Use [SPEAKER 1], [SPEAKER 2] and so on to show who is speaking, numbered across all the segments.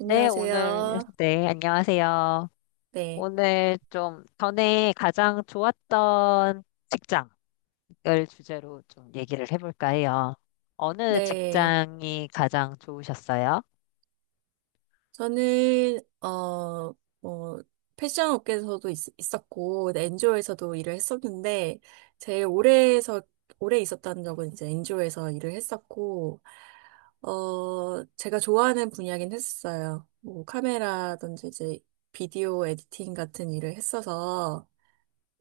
[SPEAKER 1] 네, 오늘,
[SPEAKER 2] 안녕하세요.
[SPEAKER 1] 네, 안녕하세요.
[SPEAKER 2] 네.
[SPEAKER 1] 오늘 좀 전에 가장 좋았던 직장을 주제로 좀 얘기를 해볼까 해요. 어느
[SPEAKER 2] 네.
[SPEAKER 1] 직장이 가장 좋으셨어요?
[SPEAKER 2] 저는, 뭐, 패션 업계에서도 있었고, 네, 엔조에서도 일을 했었는데, 제일 오래 있었다는 적은 이제 엔조에서 일을 했었고, 제가 좋아하는 분야긴 했었어요. 뭐, 카메라든지 이제 비디오 에디팅 같은 일을 했어서,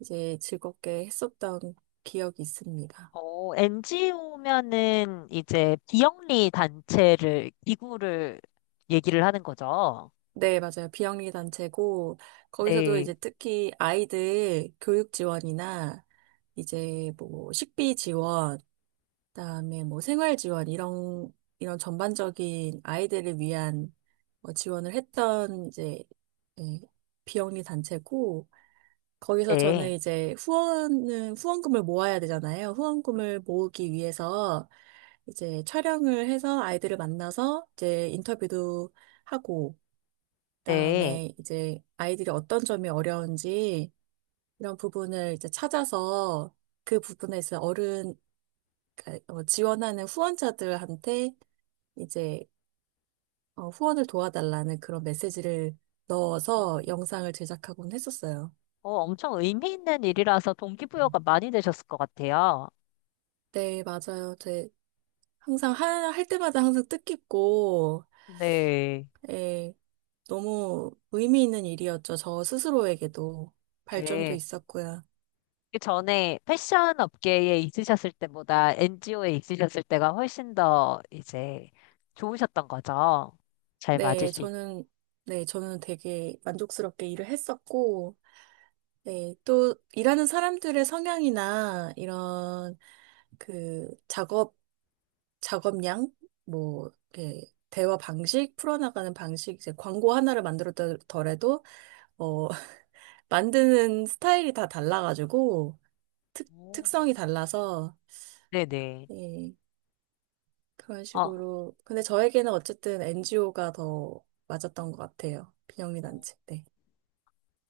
[SPEAKER 2] 이제 즐겁게 했었던 기억이 있습니다.
[SPEAKER 1] NGO면은 이제 비영리 단체를, 기구를 얘기를 하는 거죠.
[SPEAKER 2] 네, 맞아요. 비영리 단체고, 거기서도
[SPEAKER 1] 네,
[SPEAKER 2] 이제 특히 아이들 교육 지원이나, 이제 뭐 식비 지원, 그다음에 뭐 생활 지원, 이런, 이런 전반적인 아이들을 위한 뭐 지원을 했던 이제, 예, 비영리 단체고, 거기서 저는
[SPEAKER 1] 네,
[SPEAKER 2] 이제 후원은, 후원금을 모아야 되잖아요. 후원금을 모으기 위해서 이제 촬영을 해서 아이들을 만나서 이제 인터뷰도 하고,
[SPEAKER 1] 네.
[SPEAKER 2] 그다음에 이제 아이들이 어떤 점이 어려운지 이런 부분을 이제 찾아서 그 부분에서 어른 그러니까 지원하는 후원자들한테 이제 후원을 도와달라는 그런 메시지를 넣어서 영상을 제작하곤 했었어요.
[SPEAKER 1] 엄청 의미 있는 일이라서 동기부여가 많이 되셨을 것 같아요.
[SPEAKER 2] 네, 맞아요. 제 항상 할 때마다 항상 뜻깊고
[SPEAKER 1] 네,
[SPEAKER 2] 예, 너무 의미 있는 일이었죠. 저 스스로에게도 발전도
[SPEAKER 1] 네.
[SPEAKER 2] 있었고요.
[SPEAKER 1] 그 전에 패션 업계에 있으셨을 때보다 NGO에 있으셨을 때가 훨씬 더 이제 좋으셨던 거죠. 잘 맞을
[SPEAKER 2] 네,
[SPEAKER 1] 수 있고.
[SPEAKER 2] 저는, 네, 저는 되게 만족스럽게 일을 했었고, 네, 또 일하는 사람들의 성향이나 이런 그 작업, 작업량, 뭐, 이렇게 대화 방식, 풀어나가는 방식, 이제 광고 하나를 만들었더라도, 어, 만드는 스타일이 다 달라가지고, 특성이 달라서,
[SPEAKER 1] 네네.
[SPEAKER 2] 예, 그런
[SPEAKER 1] 어,
[SPEAKER 2] 식으로. 근데 저에게는 어쨌든 NGO가 더 맞았던 것 같아요.
[SPEAKER 1] 어,
[SPEAKER 2] 비영리단체. 네.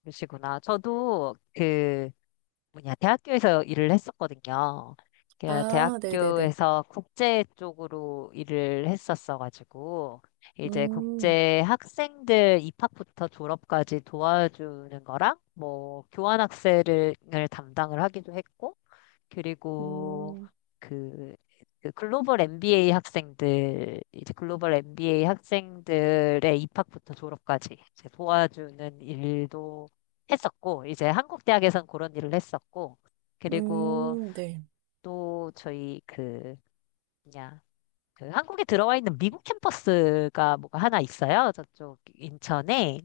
[SPEAKER 1] 그러시구나. 저도 그 뭐냐, 대학교에서 일을 했었거든요. 그
[SPEAKER 2] 아, 네네네.
[SPEAKER 1] 대학교에서 국제 쪽으로 일을 했었어가지고, 이제
[SPEAKER 2] 음,
[SPEAKER 1] 국제 학생들 입학부터 졸업까지 도와주는 거랑, 뭐, 교환학생을 담당을 하기도 했고, 그리고
[SPEAKER 2] 음,
[SPEAKER 1] 그, 그 글로벌 MBA 학생들, 이제 글로벌 MBA 학생들의 입학부터 졸업까지 이제 도와주는 일도 했었고, 이제 한국 대학에선 그런 일을 했었고, 그리고
[SPEAKER 2] 네.
[SPEAKER 1] 또 저희 그, 뭐냐, 그 한국에 들어와 있는 미국 캠퍼스가 뭐가 하나 있어요. 저쪽 인천에.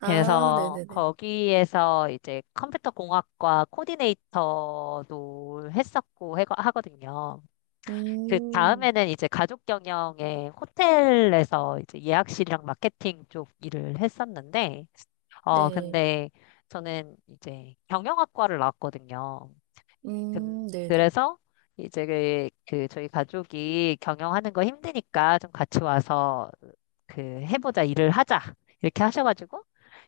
[SPEAKER 2] 아,
[SPEAKER 1] 그래서
[SPEAKER 2] 네네네.
[SPEAKER 1] 거기에서 이제 컴퓨터 공학과 코디네이터도 했었고 하거든요. 그
[SPEAKER 2] 음,
[SPEAKER 1] 다음에는 이제 가족 경영의 호텔에서 이제 예약실이랑 마케팅 쪽 일을 했었는데,
[SPEAKER 2] 네.
[SPEAKER 1] 근데 저는 이제 경영학과를 나왔거든요. 그,
[SPEAKER 2] 네네.
[SPEAKER 1] 그래서 이제 그 저희 가족이 경영하는 거 힘드니까 좀 같이 와서 그 해보자 일을 하자 이렇게 하셔가지고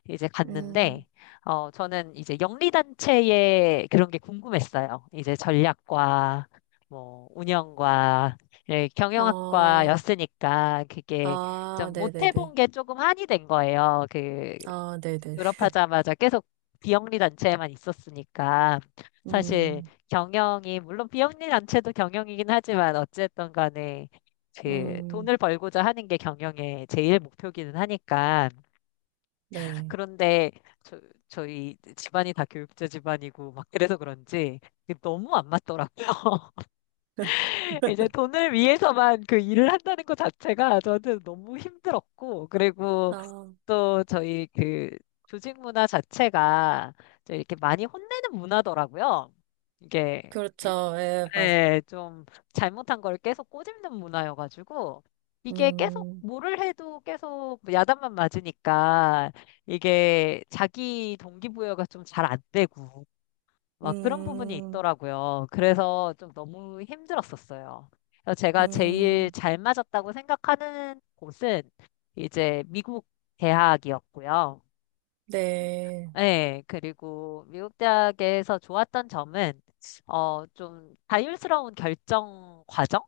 [SPEAKER 1] 이제
[SPEAKER 2] 음,
[SPEAKER 1] 갔는데 저는 이제 영리단체의 그런 게 궁금했어요. 이제 전략과 뭐 운영과 예,
[SPEAKER 2] 아,
[SPEAKER 1] 경영학과였으니까 그게
[SPEAKER 2] 아,
[SPEAKER 1] 좀 못
[SPEAKER 2] 네네네.
[SPEAKER 1] 해본 게 조금 한이 된 거예요. 그
[SPEAKER 2] 아, 네네.
[SPEAKER 1] 졸업하자마자 계속 비영리 단체에만 있었으니까 사실
[SPEAKER 2] 음,
[SPEAKER 1] 경영이 물론 비영리 단체도 경영이긴 하지만 어쨌든 간에 그
[SPEAKER 2] 음,
[SPEAKER 1] 돈을 벌고자 하는 게 경영의 제일 목표기는 하니까
[SPEAKER 2] 네.
[SPEAKER 1] 그런데 저, 저희 집안이 다 교육자 집안이고 막 그래서 그런지 이게 너무 안 맞더라고요. 이제 돈을 위해서만 그 일을 한다는 것 자체가 저한테 너무 힘들었고 그리고
[SPEAKER 2] 아,
[SPEAKER 1] 또 저희 그 조직 문화 자체가 좀 이렇게 많이 혼내는 문화더라고요. 이게
[SPEAKER 2] 그렇죠. 예, 맞아.
[SPEAKER 1] 네, 좀 잘못한 걸 계속 꼬집는 문화여가지고 이게 계속
[SPEAKER 2] 음,
[SPEAKER 1] 뭐를 해도 계속 야단만 맞으니까 이게 자기 동기부여가 좀 잘 안 되고 막 그런 부분이
[SPEAKER 2] 음,
[SPEAKER 1] 있더라고요. 그래서 좀 너무 힘들었었어요. 그래서 제가 제일
[SPEAKER 2] 음,
[SPEAKER 1] 잘 맞았다고 생각하는 곳은 이제 미국 대학이었고요.
[SPEAKER 2] 네.
[SPEAKER 1] 네, 그리고 미국 대학에서 좋았던 점은, 좀 자율스러운 결정 과정?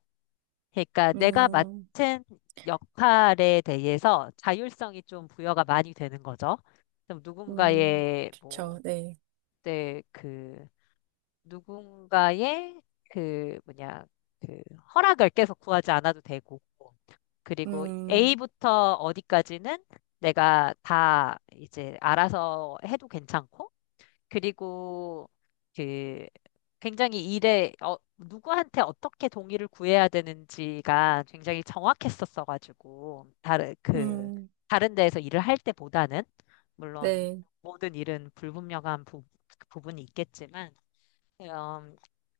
[SPEAKER 1] 그러니까 내가
[SPEAKER 2] 음,
[SPEAKER 1] 맡은 역할에 대해서 자율성이 좀 부여가 많이 되는 거죠. 좀
[SPEAKER 2] 음,
[SPEAKER 1] 누군가의,
[SPEAKER 2] 좋죠.
[SPEAKER 1] 뭐,
[SPEAKER 2] 네.
[SPEAKER 1] 네, 그, 누군가의 그, 뭐냐, 그, 허락을 계속 구하지 않아도 되고, 그리고
[SPEAKER 2] 음,
[SPEAKER 1] A부터 어디까지는 내가 다 이제 알아서 해도 괜찮고, 그리고 그 굉장히 일에 누구한테 어떻게 동의를 구해야 되는지가 굉장히 정확했었어가지고 다른 그
[SPEAKER 2] 음,
[SPEAKER 1] 다른 데에서 일을 할 때보다는 물론
[SPEAKER 2] 네.
[SPEAKER 1] 모든 일은 불분명한 부분이 있겠지만 음,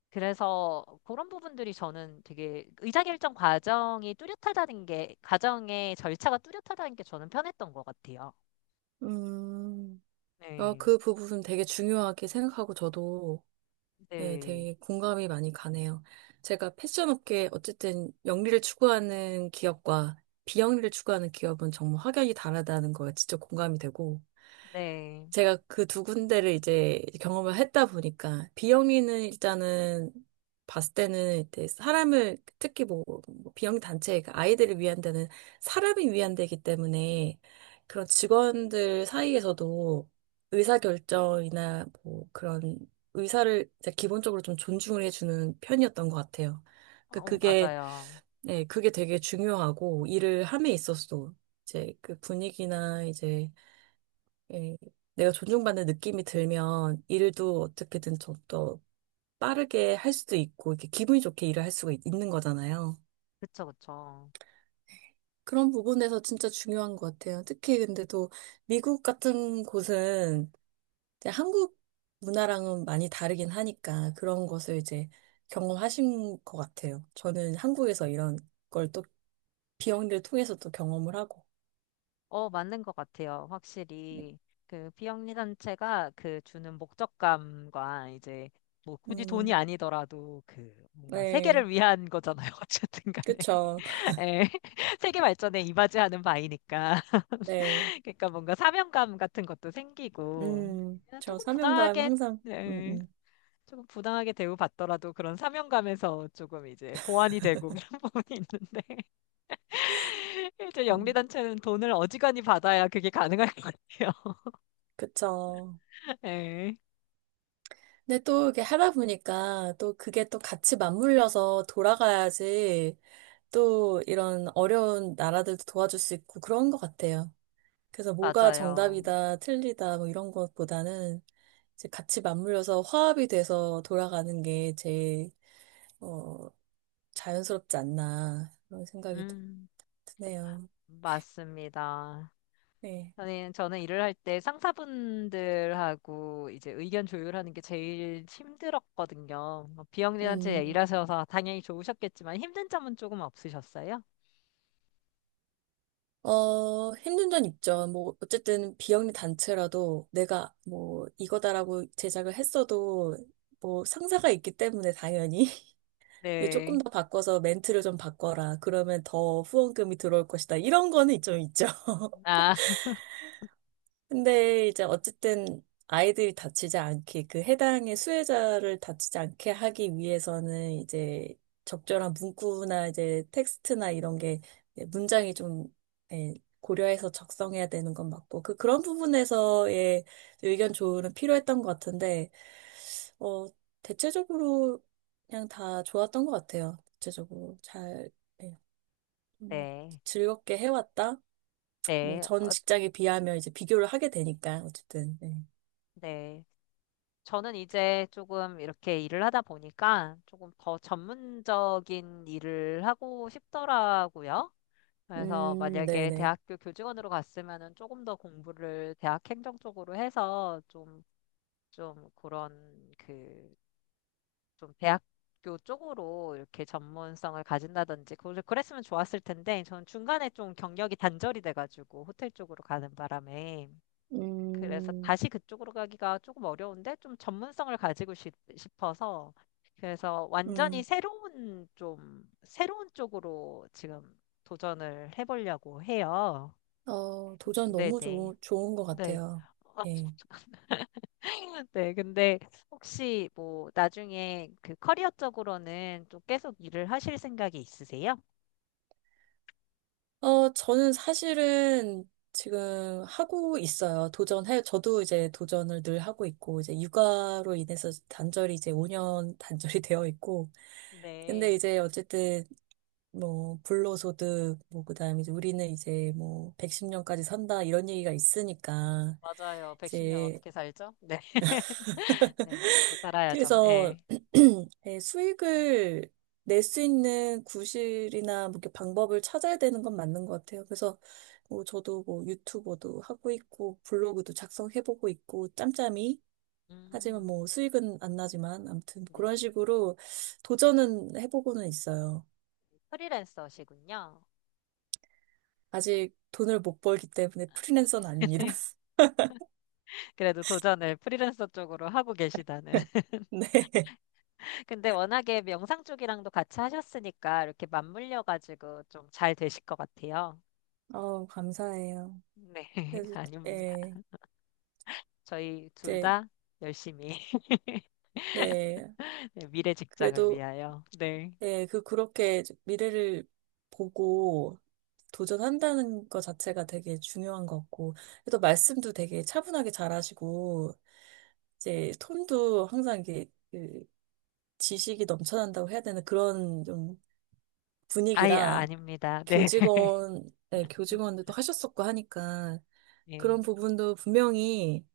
[SPEAKER 1] 그래서 그런 부분들이 저는 되게 의사결정 과정이 뚜렷하다는 게 과정의 절차가 뚜렷하다는 게 저는 편했던 것 같아요.
[SPEAKER 2] 음, 아,
[SPEAKER 1] 네,
[SPEAKER 2] 그 부분 되게 중요하게 생각하고 저도 예,
[SPEAKER 1] 네,
[SPEAKER 2] 되게 공감이 많이 가네요. 제가 패션 업계 어쨌든 영리를 추구하는 기업과 비영리를 추구하는 기업은 정말 확연히 다르다는 거에 진짜 공감이 되고
[SPEAKER 1] 네.
[SPEAKER 2] 제가 그 두 군데를 이제 경험을 했다 보니까 비영리는 일단은 봤을 때는 이제 사람을 특히 뭐, 뭐 비영리 단체 그 아이들을 위한 데는 사람이 위한 데이기 때문에 그런 직원들 사이에서도 의사결정이나 뭐 그런 의사를 이제 기본적으로 좀 존중을 해주는 편이었던 것 같아요. 그 그게
[SPEAKER 1] 맞아요.
[SPEAKER 2] 네, 그게 되게 중요하고 일을 함에 있어서도 이제 그 분위기나 이제 예, 내가 존중받는 느낌이 들면 일도 어떻게든 좀 더 빠르게 할 수도 있고, 이렇게 기분이 좋게 일을 할 수가 있는 거잖아요.
[SPEAKER 1] 그쵸, 그쵸.
[SPEAKER 2] 그런 부분에서 진짜 중요한 것 같아요. 특히 근데 또 미국 같은 곳은 이제 한국 문화랑은 많이 다르긴 하니까 그런 것을 이제 경험하신 것 같아요. 저는 한국에서 이런 걸 또 비영리를 통해서 또 경험을 하고.
[SPEAKER 1] 맞는 것 같아요. 확실히. 그 비영리단체가 그 주는 목적감과 이제 뭐 굳이 돈이
[SPEAKER 2] 음,
[SPEAKER 1] 아니더라도 그 뭔가
[SPEAKER 2] 네,
[SPEAKER 1] 세계를 위한 거잖아요. 어쨌든 간에.
[SPEAKER 2] 그쵸.
[SPEAKER 1] 예. 세계 발전에 이바지하는 바이니까.
[SPEAKER 2] 네.
[SPEAKER 1] 그러니까 뭔가 사명감 같은 것도 생기고. 그냥
[SPEAKER 2] 저
[SPEAKER 1] 조금
[SPEAKER 2] 사명감
[SPEAKER 1] 부당하게,
[SPEAKER 2] 항상,
[SPEAKER 1] 예. 조금 부당하게 대우받더라도 그런 사명감에서 조금 이제 보완이 되고 그런 부분이 있는데. 이제
[SPEAKER 2] 음,
[SPEAKER 1] 영리단체는 돈을 어지간히 받아야 그게 가능할 것 같아요.
[SPEAKER 2] 그쵸.
[SPEAKER 1] 네,
[SPEAKER 2] 근데 또 이렇게 하다 보니까 또 그게 또 같이 맞물려서 돌아가야지 또 이런 어려운 나라들도 도와줄 수 있고 그런 것 같아요. 그래서 뭐가
[SPEAKER 1] 맞아요.
[SPEAKER 2] 정답이다, 틀리다, 뭐 이런 것보다는 이제 같이 맞물려서 화합이 돼서 돌아가는 게 제일, 어, 자연스럽지 않나, 그런 생각이 또
[SPEAKER 1] 음,
[SPEAKER 2] 드네요.
[SPEAKER 1] 맞습니다.
[SPEAKER 2] 네.
[SPEAKER 1] 저는 일을 할 때 상사분들하고 이제 의견 조율하는 게 제일 힘들었거든요. 뭐 비영리단체에
[SPEAKER 2] 음.
[SPEAKER 1] 일하셔서 당연히 좋으셨겠지만 힘든 점은 조금 없으셨어요?
[SPEAKER 2] 힘든 점 있죠. 뭐, 어쨌든 비영리 단체라도 내가 뭐, 이거다라고 제작을 했어도 뭐, 상사가 있기 때문에 당연히 이거 조금
[SPEAKER 1] 네.
[SPEAKER 2] 더 바꿔서 멘트를 좀 바꿔라. 그러면 더 후원금이 들어올 것이다. 이런 거는 좀 있죠.
[SPEAKER 1] 아,
[SPEAKER 2] 근데 이제 어쨌든 아이들이 다치지 않게 그 해당의 수혜자를 다치지 않게 하기 위해서는 이제 적절한 문구나 이제 텍스트나 이런 게 문장이 좀 예, 고려해서 작성해야 되는 건 맞고 그 그런 부분에서의 의견 조언은 필요했던 것 같은데 어 대체적으로 그냥 다 좋았던 것 같아요. 대체적으로 잘 예, 음,
[SPEAKER 1] 네.
[SPEAKER 2] 즐겁게 해왔다. 뭐
[SPEAKER 1] 네.
[SPEAKER 2] 전 직장에 비하면 이제 비교를 하게 되니까 어쨌든. 예.
[SPEAKER 1] 네. 저는 이제 조금 이렇게 일을 하다 보니까 조금 더 전문적인 일을 하고 싶더라고요. 그래서 만약에
[SPEAKER 2] 네네.
[SPEAKER 1] 대학교 교직원으로 갔으면은 조금 더 공부를 대학 행정 쪽으로 해서 좀 그런 그, 좀 대학교 쪽으로 이렇게 전문성을 가진다든지 그랬으면 좋았을 텐데 저는 중간에 좀 경력이 단절이 돼가지고 호텔 쪽으로 가는 바람에 그래서
[SPEAKER 2] 음,
[SPEAKER 1] 다시 그쪽으로 가기가 조금 어려운데 좀 전문성을 가지고 싶어서 그래서 완전히
[SPEAKER 2] 음,
[SPEAKER 1] 새로운 좀 새로운 쪽으로 지금 도전을 해보려고 해요.
[SPEAKER 2] 도전 너무
[SPEAKER 1] 네네.
[SPEAKER 2] 좋은 것
[SPEAKER 1] 네.
[SPEAKER 2] 같아요.
[SPEAKER 1] 어,
[SPEAKER 2] 예.
[SPEAKER 1] 네, 근데 혹시 뭐 나중에 그 커리어적으로는 또 계속 일을 하실 생각이 있으세요?
[SPEAKER 2] 저는 사실은 지금 하고 있어요. 도전해, 저도 이제 도전을 늘 하고 있고, 이제 육아로 인해서 단절이 이제 5년 단절이 되어 있고, 근데
[SPEAKER 1] 네,
[SPEAKER 2] 이제 어쨌든 뭐, 불로소득, 뭐, 그 다음에 이제 우리는 이제 뭐, 110년까지 산다, 이런 얘기가 있으니까,
[SPEAKER 1] 맞아요. 110년
[SPEAKER 2] 이제
[SPEAKER 1] 어떻게 살죠? 네, 네, 먹고 살아야죠.
[SPEAKER 2] 그래서
[SPEAKER 1] 네.
[SPEAKER 2] 예, 수익을 낼 수 있는 구실이나 뭐 이렇게 방법을 찾아야 되는 건 맞는 것 같아요. 그래서 뭐 저도 뭐 유튜버도 하고 있고 블로그도 작성해보고 있고 짬짬이 하지만
[SPEAKER 1] 음,
[SPEAKER 2] 뭐 수익은 안 나지만 아무튼
[SPEAKER 1] 네.
[SPEAKER 2] 그런 식으로 도전은 해보고는 있어요.
[SPEAKER 1] 프리랜서시군요.
[SPEAKER 2] 아직 돈을 못 벌기 때문에 프리랜서는 아닙니다.
[SPEAKER 1] 네. 그래도 도전을 프리랜서 쪽으로 하고 계시다는.
[SPEAKER 2] 네.
[SPEAKER 1] 근데 워낙에 영상 쪽이랑도 같이 하셨으니까 이렇게 맞물려가지고 좀 잘 되실 것 같아요.
[SPEAKER 2] 감사해요.
[SPEAKER 1] 네,
[SPEAKER 2] 그래서
[SPEAKER 1] 아닙니다.
[SPEAKER 2] 예,
[SPEAKER 1] 저희 둘
[SPEAKER 2] 이제
[SPEAKER 1] 다 열심히
[SPEAKER 2] 네.
[SPEAKER 1] 네, 미래 직장을
[SPEAKER 2] 그래도
[SPEAKER 1] 위하여. 네.
[SPEAKER 2] 네, 그, 그렇게 미래를 보고 도전한다는 것 자체가 되게 중요한 것 같고, 또 말씀도 되게 차분하게 잘하시고, 이제 톤도 항상 이게 그 지식이 넘쳐난다고 해야 되는 그런 좀
[SPEAKER 1] 아예
[SPEAKER 2] 분위기라,
[SPEAKER 1] 아닙니다. 네.
[SPEAKER 2] 교직원, 네, 교직원들도 하셨었고 하니까,
[SPEAKER 1] 네.
[SPEAKER 2] 그런 부분도 분명히,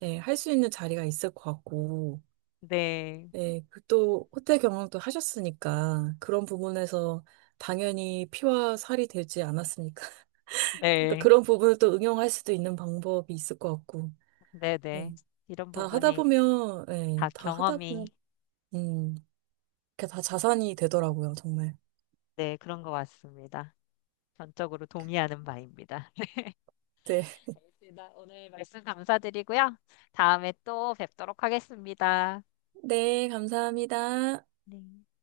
[SPEAKER 2] 네, 할 수 있는 자리가 있을 것 같고,
[SPEAKER 1] 네.
[SPEAKER 2] 네, 그또 호텔 경영도 하셨으니까 그런 부분에서 당연히 피와 살이 되지 않았으니까. 그러니까
[SPEAKER 1] 네.
[SPEAKER 2] 그런 부분을 또 응용할 수도 있는 방법이 있을 것 같고.
[SPEAKER 1] 네. 네.
[SPEAKER 2] 네,
[SPEAKER 1] 이런
[SPEAKER 2] 다 하다
[SPEAKER 1] 부분이
[SPEAKER 2] 보면,
[SPEAKER 1] 다
[SPEAKER 2] 네, 다 하다
[SPEAKER 1] 경험이
[SPEAKER 2] 보면, 음, 그게 다 자산이 되더라고요, 정말.
[SPEAKER 1] 네, 그런 것 같습니다. 전적으로 동의하는 바입니다.
[SPEAKER 2] 네.
[SPEAKER 1] 알겠습니다. 오늘 말씀 감사드리고요. 다음에 또 뵙도록 하겠습니다.
[SPEAKER 2] 네, 감사합니다.
[SPEAKER 1] 네.